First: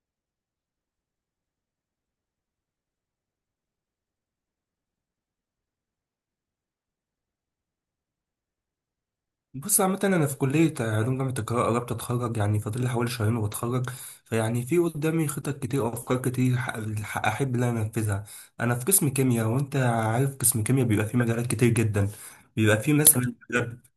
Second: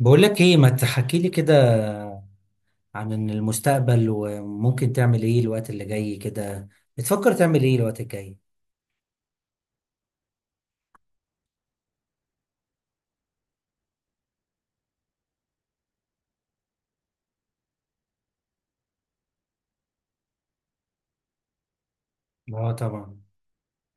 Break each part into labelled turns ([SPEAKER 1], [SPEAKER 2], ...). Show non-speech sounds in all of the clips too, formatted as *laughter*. [SPEAKER 1] بقول لك ايه، ما تحكي لي كده عن المستقبل وممكن تعمل ايه الوقت اللي جاي كده. بتفكر تعمل ايه الوقت الجاي؟
[SPEAKER 2] بص، عامة أنا في كلية علوم جامعة القاهرة قربت أتخرج، يعني فاضل لي حوالي شهرين وبتخرج. فيعني في قدامي خطط كتير وأفكار كتير أحب إن أنا أنفذها. أنا في قسم كيمياء، وأنت عارف قسم كيمياء بيبقى فيه مجالات كتير جدا.
[SPEAKER 1] اه،
[SPEAKER 2] بيبقى فيه
[SPEAKER 1] طبعا.
[SPEAKER 2] مثلا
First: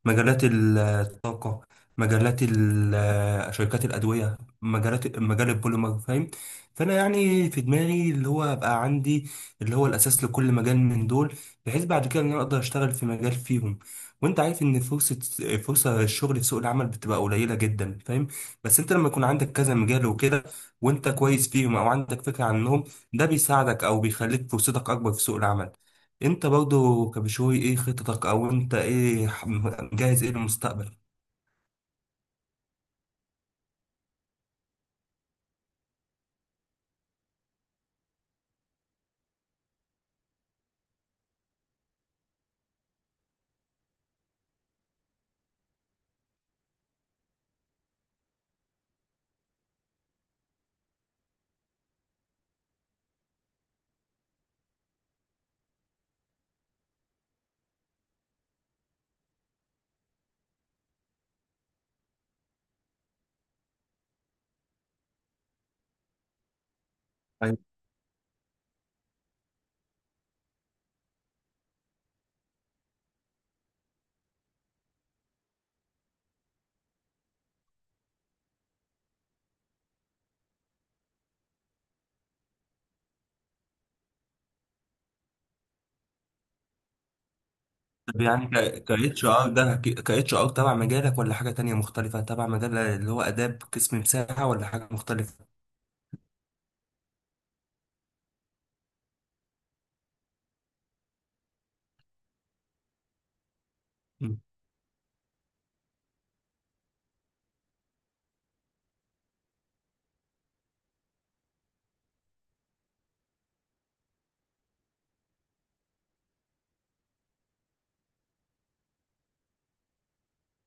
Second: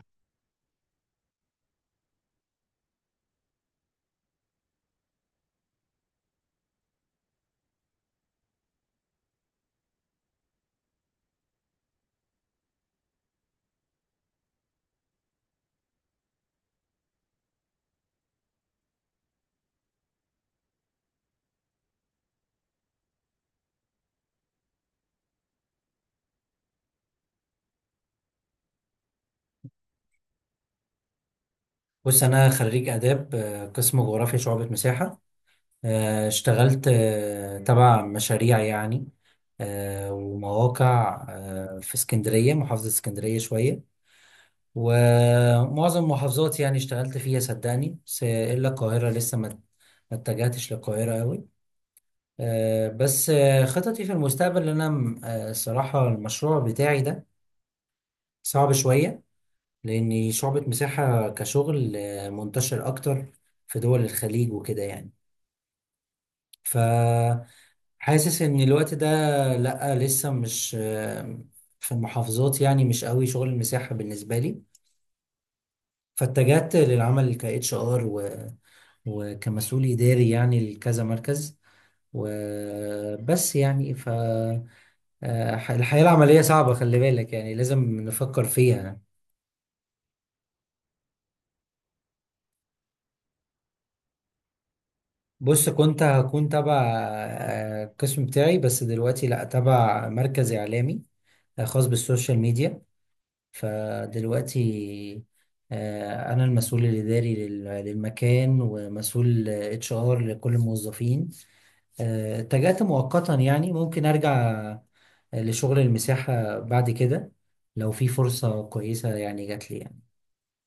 [SPEAKER 2] مجالات الطاقة، مجالات شركات الأدوية، مجال البوليمر، فاهم؟ فأنا يعني في دماغي اللي هو أبقى عندي اللي هو الأساس لكل مجال من دول، بحيث بعد كده إن أنا أقدر أشتغل في مجال فيهم. وانت عارف ان فرصة الشغل في سوق العمل بتبقى قليلة جدا، فاهم؟ بس انت لما يكون عندك كذا مجال وكده، وانت كويس فيهم او عندك فكرة عنهم، ده بيساعدك او بيخليك فرصتك اكبر في سوق العمل. انت برضو كبشوي، ايه خططك، او انت ايه مجهز ايه للمستقبل؟
[SPEAKER 1] بص، انا خريج اداب، قسم جغرافيا شعبة مساحة. اشتغلت تبع مشاريع يعني، ومواقع في اسكندرية، محافظة اسكندرية شوية، ومعظم المحافظات يعني اشتغلت فيها صدقني، بس الا القاهرة لسه ما اتجهتش للقاهرة قوي. بس خططي في المستقبل ان انا، الصراحه المشروع بتاعي ده صعب شويه، لاني شعبة مساحه كشغل منتشر اكتر في دول الخليج وكده يعني.
[SPEAKER 2] أيوة.
[SPEAKER 1] فحاسس ان الوقت ده، لا لسه مش، في المحافظات يعني مش قوي شغل المساحه بالنسبه لي. فاتجهت للعمل ك HR وكمسؤول اداري يعني لكذا مركز وبس يعني. ف آه، الحياة العملية صعبة، خلي بالك يعني لازم
[SPEAKER 2] طب
[SPEAKER 1] نفكر
[SPEAKER 2] يعني ك
[SPEAKER 1] فيها.
[SPEAKER 2] اتش ار ده ك اتش ار تبع مجالك ولا حاجة تانية مختلفة تبع مجال اللي هو اداب قسم مساحة، ولا حاجة مختلفة؟
[SPEAKER 1] بص، كنت هكون تبع القسم بتاعي، بس دلوقتي لا، تبع مركز إعلامي خاص بالسوشيال ميديا. فدلوقتي أنا المسؤول الإداري للمكان ومسؤول HR لكل الموظفين. اتجهت مؤقتا يعني ممكن أرجع لشغل المساحة بعد كده، لو في فرصة كويسة يعني جات لي يعني.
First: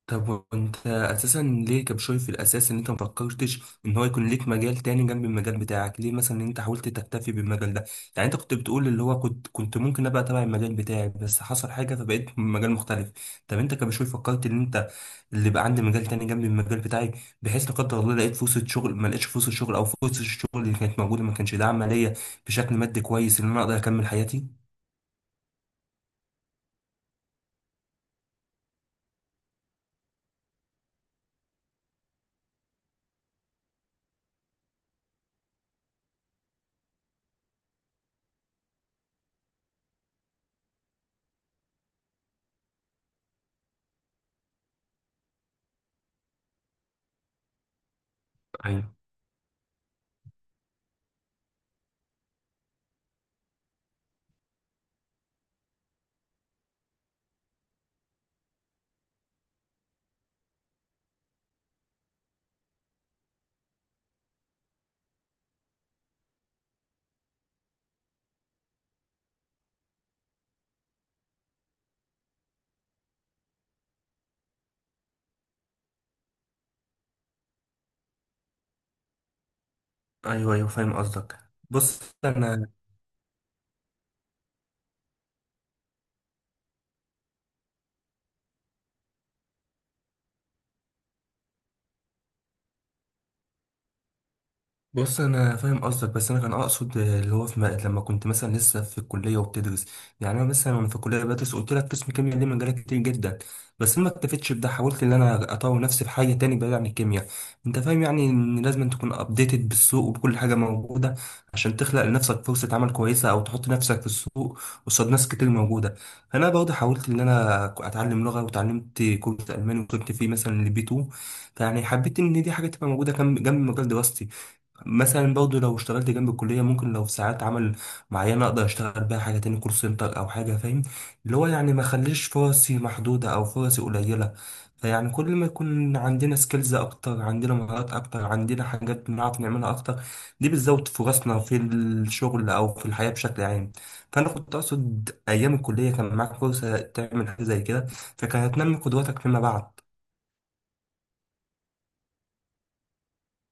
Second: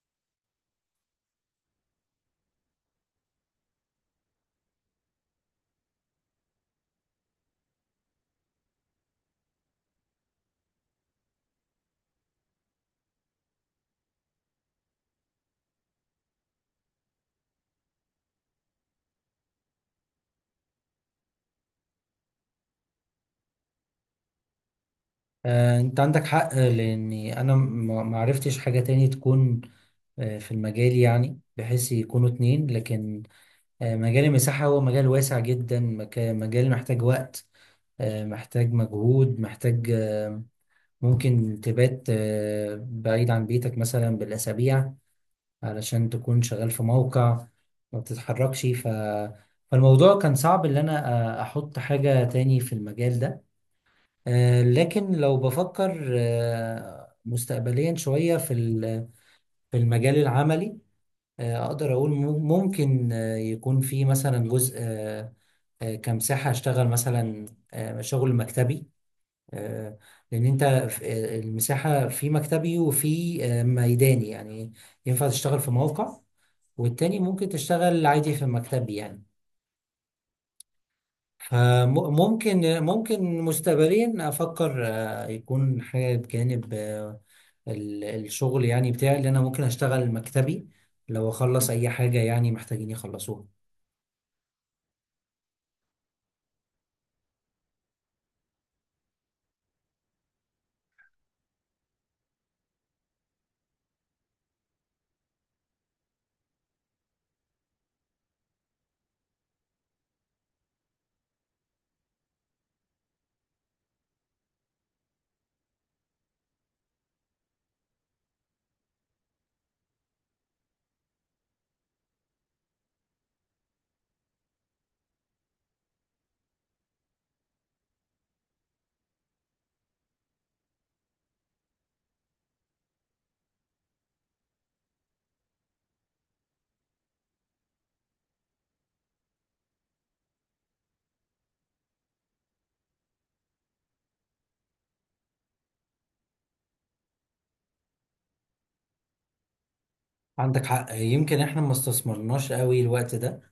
[SPEAKER 2] طب وانت اساسا ليه كان شايف في الاساس ان انت مفكرتش ان هو يكون ليك مجال تاني جنب المجال بتاعك؟ ليه مثلا انت حاولت تكتفي بالمجال ده؟ يعني انت كنت بتقول اللي هو كنت ممكن ابقى تبع المجال بتاعي بس حصل حاجه فبقيت في مجال مختلف. طب انت كان شايف، فكرت ان انت اللي بقى عندي مجال تاني جنب المجال بتاعي، بحيث لا قدر الله لقيت فرصه شغل، ما لقيتش فرصه شغل او فرصه الشغل اللي كانت موجوده ما كانش داعمه ليا بشكل مادي كويس ان انا اقدر اكمل حياتي.
[SPEAKER 1] انت عندك حق، لاني انا ما عرفتش حاجة تاني تكون في المجال، يعني بحيث يكونوا اتنين. لكن مجال المساحة هو مجال واسع جدا، مجال محتاج وقت، محتاج مجهود، محتاج ممكن تبات بعيد عن بيتك مثلا بالأسابيع علشان تكون شغال في موقع، ما بتتحركش.
[SPEAKER 2] ايوه،
[SPEAKER 1] فالموضوع كان صعب ان انا احط حاجة تاني في المجال ده. لكن لو بفكر مستقبليا شوية في المجال العملي، أقدر أقول ممكن يكون في مثلا جزء كمساحة أشتغل مثلا شغل مكتبي. آه، لأن أنت المساحة في مكتبي وفي ميداني يعني. ينفع تشتغل في موقع والتاني ممكن تشتغل عادي في مكتبي يعني.
[SPEAKER 2] ايوه، ايوه، فاهم قصدك. بص انا
[SPEAKER 1] فممكن مستقبليا أفكر يكون حاجة بجانب الشغل يعني بتاعي، اللي انا ممكن اشتغل مكتبي لو اخلص اي حاجة يعني محتاجين يخلصوها.
[SPEAKER 2] بص انا فاهم قصدك، بس انا كان اقصد اللي هو في لما كنت مثلا لسه في الكليه وبتدرس. يعني انا مثلا وانا في الكليه بدرس، قلت لك قسم كيمياء ليه مجالات كتير جدا، بس انا ما اكتفيتش بده، حاولت ان انا اطور نفسي في حاجه تاني بعيد عن الكيمياء. انت فاهم يعني، ان لازم أن تكون ابديتد بالسوق وبكل حاجه موجوده عشان تخلق لنفسك فرصه عمل كويسه او تحط نفسك في السوق قصاد ناس كتير موجوده. فانا برضه حاولت ان انا اتعلم لغه، وتعلمت كورس الماني وكنت فيه مثلا لبي 2. فيعني حبيت ان دي حاجه تبقى موجوده جنب جنب مجال دراستي. مثلا برضه لو اشتغلت جنب الكلية، ممكن لو في ساعات عمل معينة أقدر أشتغل بيها حاجة تاني، كول سنتر أو حاجة، فاهم؟ اللي هو يعني ما خليش فرصي محدودة أو فرصي قليلة. فيعني كل ما يكون عندنا سكيلز أكتر، عندنا مهارات أكتر، عندنا حاجات بنعرف نعملها أكتر، دي بتزود فرصنا في الشغل أو في الحياة بشكل عام. فأنا كنت أقصد أيام الكلية كان معاك فرصة تعمل حاجة زي كده، فكانت هتنمي قدراتك فيما بعد.
[SPEAKER 1] عندك حق، يمكن احنا ما استثمرناش قوي الوقت ده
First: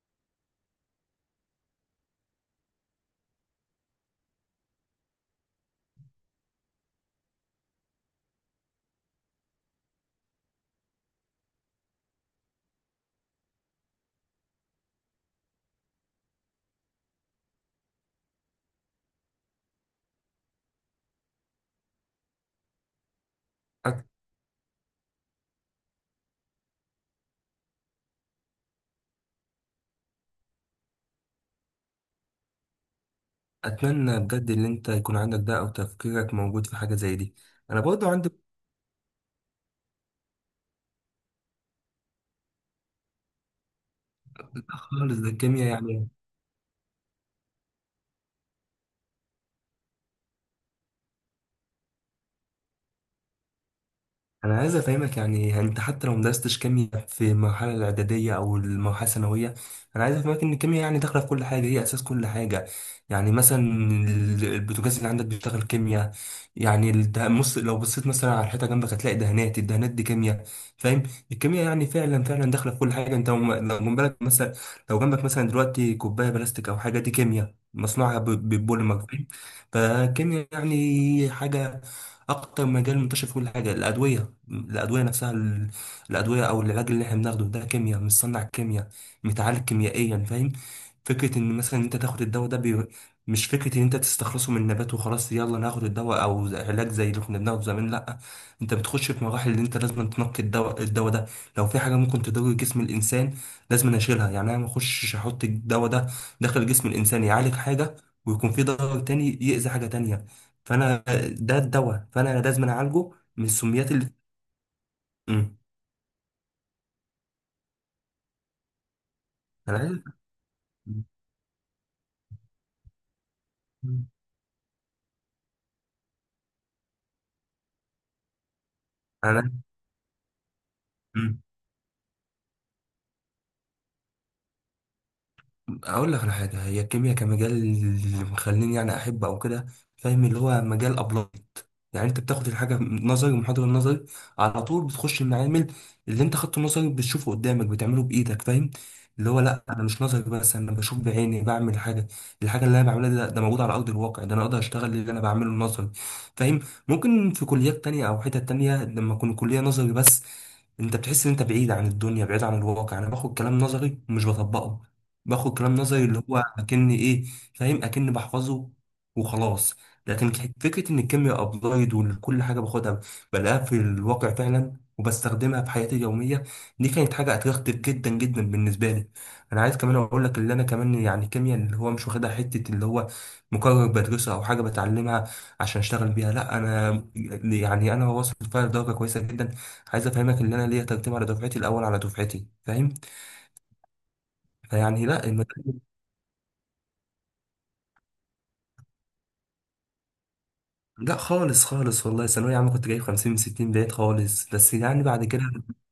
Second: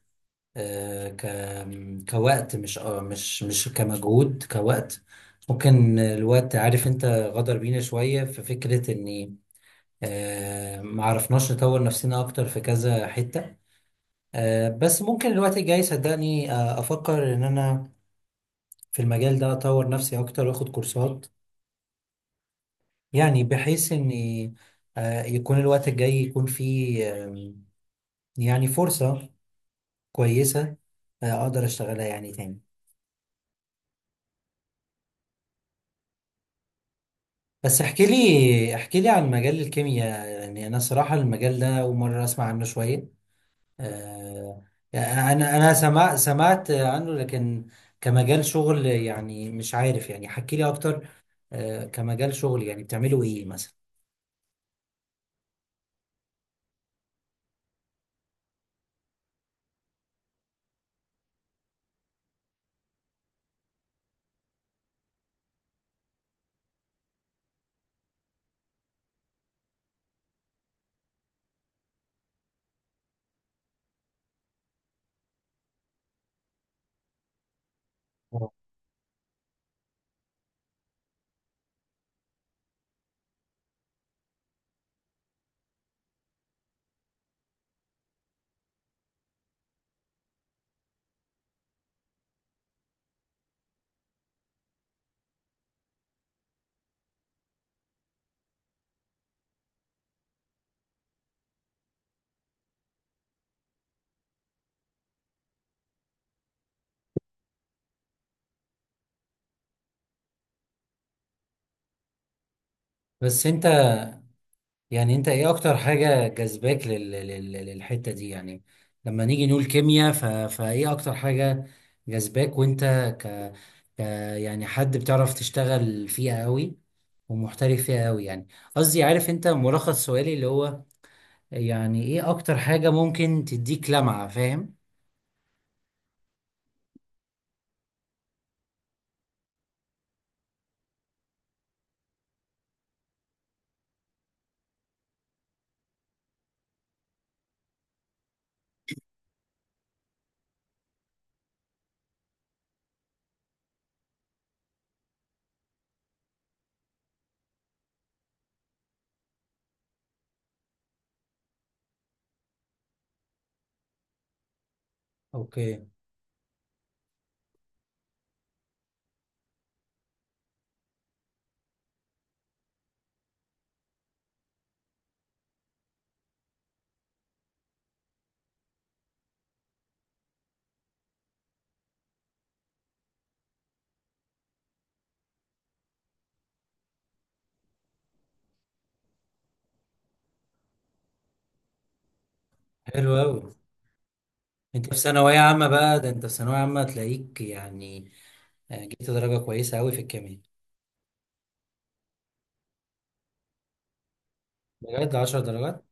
[SPEAKER 1] آه، ك كوقت، مش مش كمجهود، كوقت. ممكن الوقت، عارف انت غدر بينا شوية في فكرة اني ما عرفناش نطور نفسنا اكتر في كذا حتة. بس ممكن الوقت الجاي صدقني افكر ان انا في المجال ده اطور نفسي اكتر واخد كورسات، يعني بحيث ان يكون الوقت الجاي يكون فيه يعني فرصة كويسة اقدر اشتغلها يعني تاني.
[SPEAKER 2] اتمنى بجد ان انت يكون عندك ده او تفكيرك موجود في حاجه زي دي.
[SPEAKER 1] بس
[SPEAKER 2] انا
[SPEAKER 1] احكي
[SPEAKER 2] برضو عندي
[SPEAKER 1] لي احكي لي عن مجال الكيمياء، يعني انا صراحة المجال ده اول مرة اسمع عنه شوية.
[SPEAKER 2] مشكلة
[SPEAKER 1] آه،
[SPEAKER 2] خالص ده،
[SPEAKER 1] يعني انا
[SPEAKER 2] الكيمياء
[SPEAKER 1] انا
[SPEAKER 2] يعني.
[SPEAKER 1] سمع سمعت عنه، لكن كمجال شغل يعني مش عارف، يعني حكي لي اكتر كمجال شغل يعني بتعملوا ايه مثلا؟
[SPEAKER 2] انا عايز افهمك يعني انت حتى لو مدرستش كيمياء في المرحله الاعداديه او المرحله الثانويه، انا عايز افهمك ان الكيمياء يعني داخله في كل حاجه، هي اساس كل حاجه. يعني مثلا البوتاجاز اللي عندك بيشتغل كيمياء. يعني لو بصيت مثلا على الحيطه جنبك، هتلاقي دهانات، الدهانات دي كيمياء، فاهم؟ الكيمياء يعني فعلا فعلا داخله في كل حاجه. انت لو جنبك مثلا لو جنبك مثلا دلوقتي كوبايه بلاستيك او حاجه، دي كيمياء مصنوعها
[SPEAKER 1] آه.
[SPEAKER 2] ببوليمر، فاهم؟ فالكيمياء يعني حاجه اكتر مجال منتشر فيه الحاجه الادويه، الادويه نفسها الادويه او العلاج اللي احنا بناخده ده كيمياء، مصنع كيمياء، متعالج كيميائيا، يعني فاهم؟ فكره ان مثلا انت تاخد الدواء ده مش فكره ان انت تستخلصه من النبات وخلاص، يلا ناخد الدواء او علاج زي اللي كنا بناخده زمان، لا. انت بتخش في مراحل اللي انت لازم تنقي الدواء ده لو في حاجه ممكن تضر جسم الانسان، لازم اشيلها. يعني انا ما اخشش احط الدواء ده داخل جسم الانسان يعالج حاجه ويكون في ضرر تاني يأذي حاجة تانية. فانا ده الدواء، فانا لازم أنا اعالجه من
[SPEAKER 1] بس انت،
[SPEAKER 2] السميات اللي.
[SPEAKER 1] يعني انت ايه
[SPEAKER 2] مم.
[SPEAKER 1] اكتر حاجة جذباك للحتة دي يعني؟ لما نيجي نقول
[SPEAKER 2] انا عارف.
[SPEAKER 1] كيمياء فايه اكتر حاجة جذباك؟ وانت ك... ك
[SPEAKER 2] مم.
[SPEAKER 1] يعني حد بتعرف تشتغل فيها قوي ومحترف فيها قوي يعني. قصدي، عارف انت
[SPEAKER 2] انا.
[SPEAKER 1] ملخص سؤالي اللي هو
[SPEAKER 2] مم.
[SPEAKER 1] يعني ايه اكتر حاجة ممكن تديك لمعة؟ فاهم.
[SPEAKER 2] اقول لك على حاجه هي الكيمياء كمجال اللي مخليني يعني احب او كده، فاهم؟ اللي هو مجال ابلايد، يعني انت بتاخد الحاجه نظري ومحاضره نظري، على طول بتخش المعامل، اللي انت خدته نظري بتشوفه قدامك، بتعمله بايدك، فاهم؟ اللي هو لا انا مش نظري بس، انا بشوف بعيني، بعمل حاجه. الحاجه اللي انا بعملها ده موجود على ارض الواقع، ده انا اقدر اشتغل اللي انا بعمله نظري، فاهم؟ ممكن في كليات تانية او حتت تانية لما اكون كليه نظري بس، انت بتحس ان انت بعيد عن الدنيا، بعيد عن الواقع، انا باخد كلام نظري ومش بطبقه. باخد كلام
[SPEAKER 1] اوكي.
[SPEAKER 2] نظري اللي هو اكني ايه، فاهم؟ اكني بحفظه وخلاص. لكن فكره ان الكيمياء ابلايد وكل حاجه باخدها بلاقيها في الواقع فعلا، وبستخدمها في حياتي اليوميه، دي كانت حاجه اتغيرت جدا جدا بالنسبه لي. انا عايز كمان اقول لك اللي انا كمان يعني الكيمياء اللي هو مش واخدها حته اللي هو مقرر بدرسها او حاجه بتعلمها عشان اشتغل بيها، لا، انا يعني انا واصل فيها لدرجه كويسه جدا. عايز افهمك ان انا ليا ترتيب على دفعتي، الاول على دفعتي، فاهم؟
[SPEAKER 1] حلو قوي. انت في
[SPEAKER 2] فيعني لا.
[SPEAKER 1] ثانوية عامة بقى؟ ده انت في ثانوية عامة تلاقيك يعني جبت درجة كويسة قوي في الكيمياء؟
[SPEAKER 2] لا خالص خالص والله، ثانوية عامة كنت جايب 50 من 60، بعيد خالص، بس يعني
[SPEAKER 1] بجد،
[SPEAKER 2] بعد
[SPEAKER 1] 10
[SPEAKER 2] كده.
[SPEAKER 1] درجات؟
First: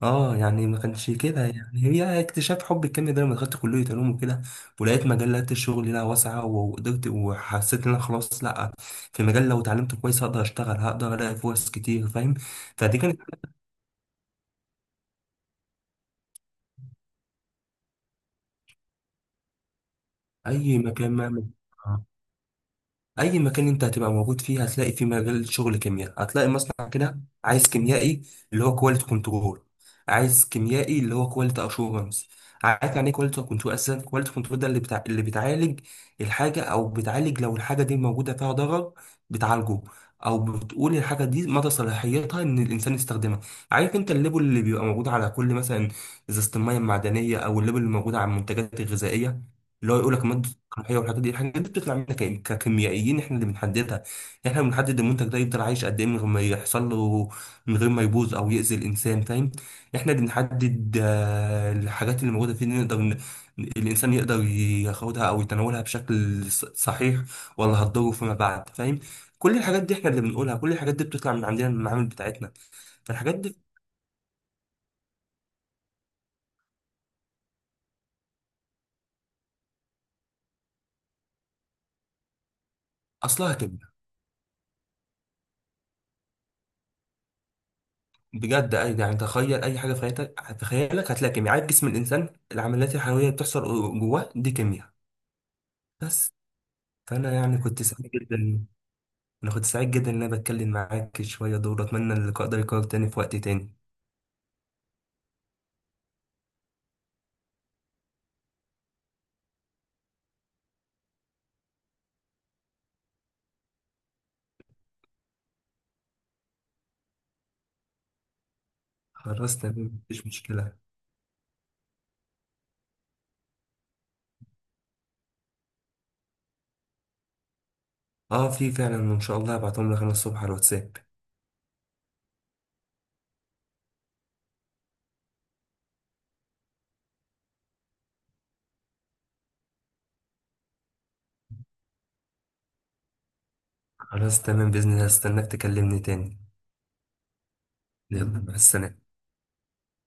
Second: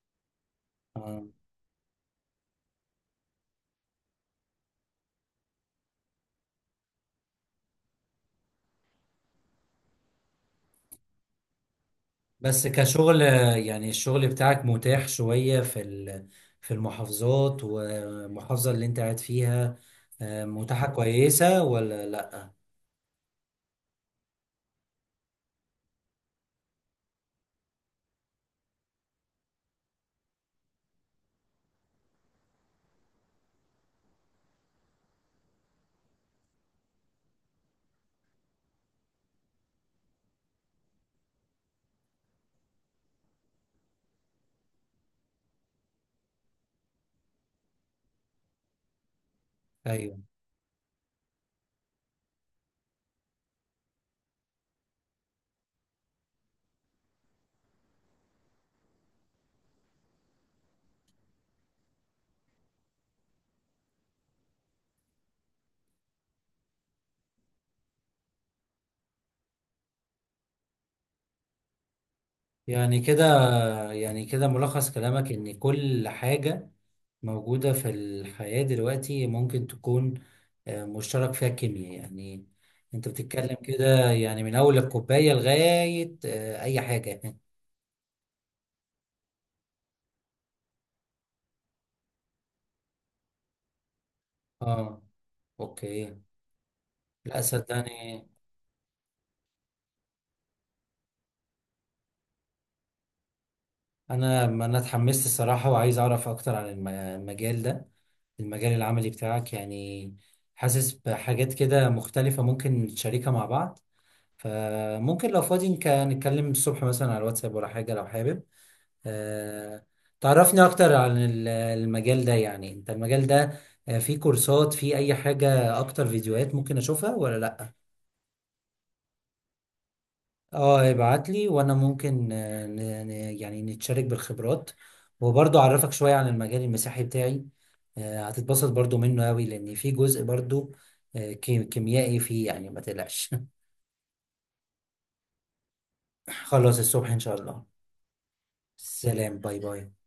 [SPEAKER 2] اه يعني ما كانش
[SPEAKER 1] آه.
[SPEAKER 2] كده، يعني هي اكتشاف حب الكيمياء ده لما دخلت كلية علوم وكده، ولقيت مجالات الشغل لها واسعة، وقدرت وحسيت ان انا خلاص لا، في مجال لو اتعلمت كويس هقدر اشتغل، هقدر الاقي فرص كتير، فاهم؟
[SPEAKER 1] بس
[SPEAKER 2] فدي
[SPEAKER 1] كشغل،
[SPEAKER 2] كانت
[SPEAKER 1] يعني الشغل بتاعك متاح شوية في المحافظات، والمحافظة اللي انت قاعد فيها
[SPEAKER 2] اي
[SPEAKER 1] متاحة
[SPEAKER 2] مكان مهما،
[SPEAKER 1] كويسة ولا لا؟
[SPEAKER 2] اي مكان انت هتبقى موجود فيه هتلاقي فيه مجال شغل كيمياء، هتلاقي مصنع كده عايز كيميائي اللي هو كواليتي كنترول، عايز كيميائي اللي هو كواليتي اشورنس. عارف يعني ايه كواليتي كنترول اصلا؟ كواليتي كنترول ده اللي بتاع اللي بتعالج الحاجه، او بتعالج لو الحاجه دي موجوده فيها ضرر بتعالجه، او بتقول الحاجه دي مدى صلاحيتها ان الانسان يستخدمها. عارف انت الليبل اللي بيبقى موجود على كل مثلا ازازه الميه المعدنيه، او الليبل اللي موجود على المنتجات الغذائيه، اللي هو يقول
[SPEAKER 1] ايوه.
[SPEAKER 2] لك مادة القمحية والحاجات دي، الحاجات دي بتطلع منك ككيميائيين، احنا اللي بنحددها يعني. احنا اللي بنحدد المنتج ده يفضل عايش قد ايه من غير ما يحصل له، من غير ما يبوظ او يأذي الانسان، فاهم؟ احنا اللي بنحدد الحاجات اللي موجودة فيه، اللي نقدر الانسان يقدر ياخدها او يتناولها بشكل صحيح، ولا هتضره فيما بعد، فاهم؟ كل الحاجات دي احنا اللي بنقولها، كل الحاجات دي بتطلع من عندنا من المعامل بتاعتنا.
[SPEAKER 1] يعني كده،
[SPEAKER 2] فالحاجات دي
[SPEAKER 1] يعني كده ملخص كلامك ان كل حاجة موجودة في الحياة دلوقتي ممكن تكون مشترك فيها الكيمياء يعني. انت
[SPEAKER 2] اصلها
[SPEAKER 1] بتتكلم
[SPEAKER 2] كده،
[SPEAKER 1] كده يعني من اول الكوباية لغاية اي حاجة.
[SPEAKER 2] بجد. اي يعني تخيل اي حاجه في حياتك هتخيلك هتلاقي كيمياء. عارف جسم الانسان، العمليات الحيويه اللي بتحصل جواه دي كيمياء.
[SPEAKER 1] اه، اوكي.
[SPEAKER 2] بس. فانا
[SPEAKER 1] لا
[SPEAKER 2] يعني كنت سعيد
[SPEAKER 1] صدقني،
[SPEAKER 2] جدا، انا كنت سعيد جدا ان انا بتكلم معاك شويه دول. اتمنى اللقاء ده يكرر تاني في وقت تاني.
[SPEAKER 1] انا ما انا اتحمست الصراحه، وعايز اعرف اكتر عن المجال ده، المجال العملي بتاعك يعني. حاسس بحاجات كده مختلفه ممكن نشاركها مع بعض. فممكن لو فاضي نتكلم الصبح مثلا على الواتساب ولا حاجه، لو حابب
[SPEAKER 2] خلاص
[SPEAKER 1] آه،
[SPEAKER 2] تمام مفيش
[SPEAKER 1] تعرفني
[SPEAKER 2] مشكله.
[SPEAKER 1] اكتر عن المجال ده. يعني انت المجال ده فيه كورسات، فيه اي حاجه اكتر، فيديوهات ممكن اشوفها ولا لا؟
[SPEAKER 2] اه في فعلا ان شاء الله هبعتهم لك انا الصبح على
[SPEAKER 1] اه،
[SPEAKER 2] الواتساب.
[SPEAKER 1] ابعت لي. وانا ممكن يعني نتشارك بالخبرات، وبرضه اعرفك شوية عن المجال المسيحي بتاعي. هتتبسط برضه منه قوي، لان في جزء برضه كيميائي فيه، يعني ما تقلقش.
[SPEAKER 2] خلاص تمام باذن الله، هستناك تكلمني تاني.
[SPEAKER 1] *laughs* خلاص، الصبح ان شاء الله.
[SPEAKER 2] يلا مع السلامه.
[SPEAKER 1] سلام، باي باي.